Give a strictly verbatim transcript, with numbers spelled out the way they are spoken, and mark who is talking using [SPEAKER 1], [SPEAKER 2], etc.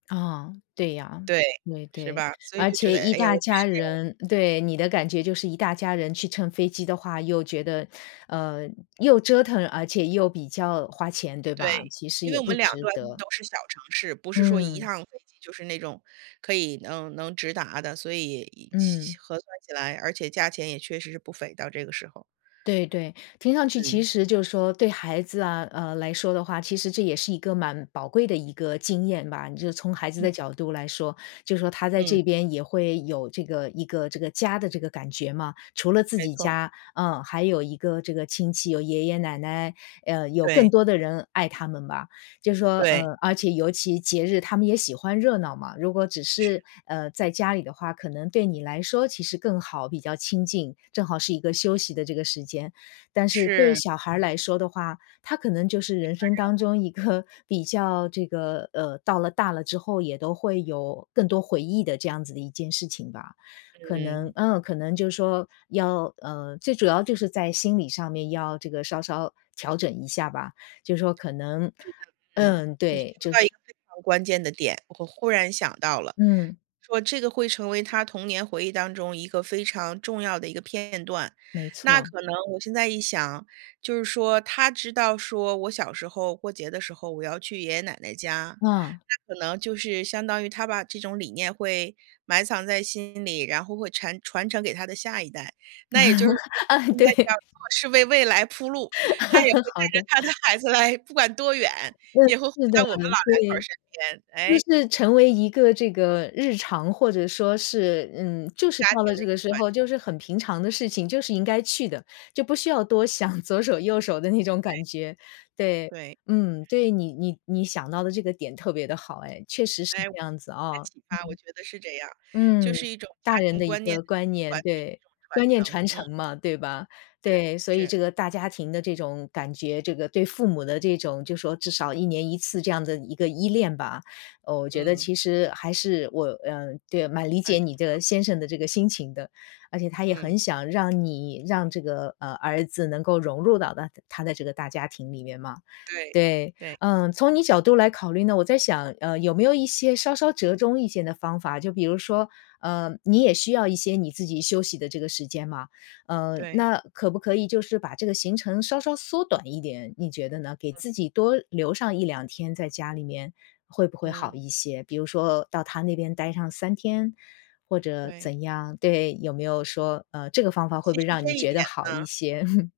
[SPEAKER 1] 啊，对呀，
[SPEAKER 2] 对，
[SPEAKER 1] 对
[SPEAKER 2] 是
[SPEAKER 1] 对。
[SPEAKER 2] 吧，所以
[SPEAKER 1] 而
[SPEAKER 2] 就觉得，
[SPEAKER 1] 且一
[SPEAKER 2] 哎呀，
[SPEAKER 1] 大
[SPEAKER 2] 我的
[SPEAKER 1] 家
[SPEAKER 2] 时间
[SPEAKER 1] 人对，你的感觉就是一大家人去乘飞机的话，又觉得，呃，又折腾而且又比较花钱，对吧？
[SPEAKER 2] 对，
[SPEAKER 1] 其实
[SPEAKER 2] 因为
[SPEAKER 1] 也
[SPEAKER 2] 我们
[SPEAKER 1] 不
[SPEAKER 2] 两
[SPEAKER 1] 值
[SPEAKER 2] 端
[SPEAKER 1] 得。
[SPEAKER 2] 都是小城市，不是说一
[SPEAKER 1] 嗯。
[SPEAKER 2] 趟飞机就是那种可以能能直达的，所以也其
[SPEAKER 1] 嗯。
[SPEAKER 2] 其核算起来，而且价钱也确实是不菲，到这个时候。
[SPEAKER 1] 对对。听上去其
[SPEAKER 2] 嗯。
[SPEAKER 1] 实就是说对孩子啊，呃，来说的话，其实这也是一个蛮宝贵的一个经验吧。你就从孩子
[SPEAKER 2] 嗯。
[SPEAKER 1] 的角度来说，就是说他在
[SPEAKER 2] 嗯。
[SPEAKER 1] 这边也会有这个一个这个家的这个感觉嘛。除了自
[SPEAKER 2] 没
[SPEAKER 1] 己
[SPEAKER 2] 错。
[SPEAKER 1] 家，嗯，还有一个这个亲戚，有爷爷奶奶，嗯，有更
[SPEAKER 2] 对。
[SPEAKER 1] 多的人爱他们吧。就是说
[SPEAKER 2] 对。
[SPEAKER 1] 呃，而且尤其节日，他们也喜欢热闹嘛，如果只
[SPEAKER 2] 是。
[SPEAKER 1] 是，呃，在家里的话，可能对你来说其实更好，比较清静，正好是一个休
[SPEAKER 2] 嗯。
[SPEAKER 1] 息的这个时间，但是对
[SPEAKER 2] 是。
[SPEAKER 1] 小孩儿来说的话，他可能就是人生当中一个比较这个呃，到了大了之后也都会有更多回忆的这样子的一件事情吧。可能
[SPEAKER 2] 嗯。
[SPEAKER 1] 嗯，可能就是说要呃，最主要就是在心理上面，要这个稍稍调整一下吧，就是说可能
[SPEAKER 2] 觉得嗯，
[SPEAKER 1] 嗯，
[SPEAKER 2] 你说
[SPEAKER 1] 对，就
[SPEAKER 2] 到一
[SPEAKER 1] 是
[SPEAKER 2] 个非常关键的点，我忽然想到了
[SPEAKER 1] 嗯。
[SPEAKER 2] 说这个会成为他童年回忆当中一个非常重要的一个片段。
[SPEAKER 1] 没
[SPEAKER 2] 那
[SPEAKER 1] 错。
[SPEAKER 2] 可能我现在一想，就是说，他知道说：“我小时候过节的时候，我要去爷爷奶奶家“，
[SPEAKER 1] 嗯。
[SPEAKER 2] 那可能就是相当于他把这种理念会埋藏在心里，然后会馋-传承给他的下一代，那也就是说
[SPEAKER 1] 啊，
[SPEAKER 2] 现在这样
[SPEAKER 1] 对。
[SPEAKER 2] 做是为未来铺路，他也会 带
[SPEAKER 1] 好
[SPEAKER 2] 着
[SPEAKER 1] 的。
[SPEAKER 2] 他的孩子来，不管多远，
[SPEAKER 1] 嗯，
[SPEAKER 2] 也会回
[SPEAKER 1] 是的，
[SPEAKER 2] 到我们老两口儿
[SPEAKER 1] 对。
[SPEAKER 2] 身
[SPEAKER 1] 就
[SPEAKER 2] 边，诶。
[SPEAKER 1] 是成为一个这个日常，或者说是嗯，就是
[SPEAKER 2] 家
[SPEAKER 1] 到
[SPEAKER 2] 庭
[SPEAKER 1] 了
[SPEAKER 2] 的
[SPEAKER 1] 这
[SPEAKER 2] 一
[SPEAKER 1] 个
[SPEAKER 2] 个
[SPEAKER 1] 时
[SPEAKER 2] 传
[SPEAKER 1] 候
[SPEAKER 2] 承。
[SPEAKER 1] 就是很平常的事情，就是应该去的，就不需要多想左手右手的那种
[SPEAKER 2] 对。
[SPEAKER 1] 感觉。对，
[SPEAKER 2] 对。
[SPEAKER 1] 嗯。对，你你你想到的这个点特别的好哎，确实是
[SPEAKER 2] 哎，我听了
[SPEAKER 1] 这样子
[SPEAKER 2] 你的
[SPEAKER 1] 啊。
[SPEAKER 2] 启发，我觉得是这样，就
[SPEAKER 1] 嗯，
[SPEAKER 2] 是一种家
[SPEAKER 1] 大人
[SPEAKER 2] 庭
[SPEAKER 1] 的一
[SPEAKER 2] 观念
[SPEAKER 1] 个观念。
[SPEAKER 2] 团聚的一
[SPEAKER 1] 对，
[SPEAKER 2] 种传
[SPEAKER 1] 观念
[SPEAKER 2] 承，
[SPEAKER 1] 传
[SPEAKER 2] 嗯。
[SPEAKER 1] 承嘛，对吧？
[SPEAKER 2] 是
[SPEAKER 1] 对，所以
[SPEAKER 2] 是。
[SPEAKER 1] 这个大家庭的这种感觉，这个对父母的这种，就是说至少一年一次这样的一个依恋吧。哦，我觉得
[SPEAKER 2] 嗯。
[SPEAKER 1] 其实还是我呃，对呀，蛮理
[SPEAKER 2] 很
[SPEAKER 1] 解
[SPEAKER 2] 重
[SPEAKER 1] 你
[SPEAKER 2] 要。
[SPEAKER 1] 的先生的这个心情的。而且他也
[SPEAKER 2] 嗯。
[SPEAKER 1] 很想让你，让这个，呃，儿子能够融入到大他的这个大家庭里面嘛。
[SPEAKER 2] 对
[SPEAKER 1] 对，
[SPEAKER 2] 对。
[SPEAKER 1] 嗯，从你角度来考虑呢，我在想，呃，有没有一些稍稍折中一些的方法，就比如说，呃，你也需要一些你自己休息的这个时间嘛，嗯，
[SPEAKER 2] 对。
[SPEAKER 1] 那可不可以就是把这个行程稍稍缩短一点，你觉得呢？给
[SPEAKER 2] 嗯。
[SPEAKER 1] 自己多留上一两天在家里面，会不会好
[SPEAKER 2] 嗯。
[SPEAKER 1] 一些？比如说到他那边待上三天，或者
[SPEAKER 2] 对。
[SPEAKER 1] 怎样？对，有没有说，呃，这个方法会不
[SPEAKER 2] 其
[SPEAKER 1] 会
[SPEAKER 2] 实
[SPEAKER 1] 让
[SPEAKER 2] 这
[SPEAKER 1] 你
[SPEAKER 2] 一
[SPEAKER 1] 觉
[SPEAKER 2] 点
[SPEAKER 1] 得好
[SPEAKER 2] 呢
[SPEAKER 1] 一些？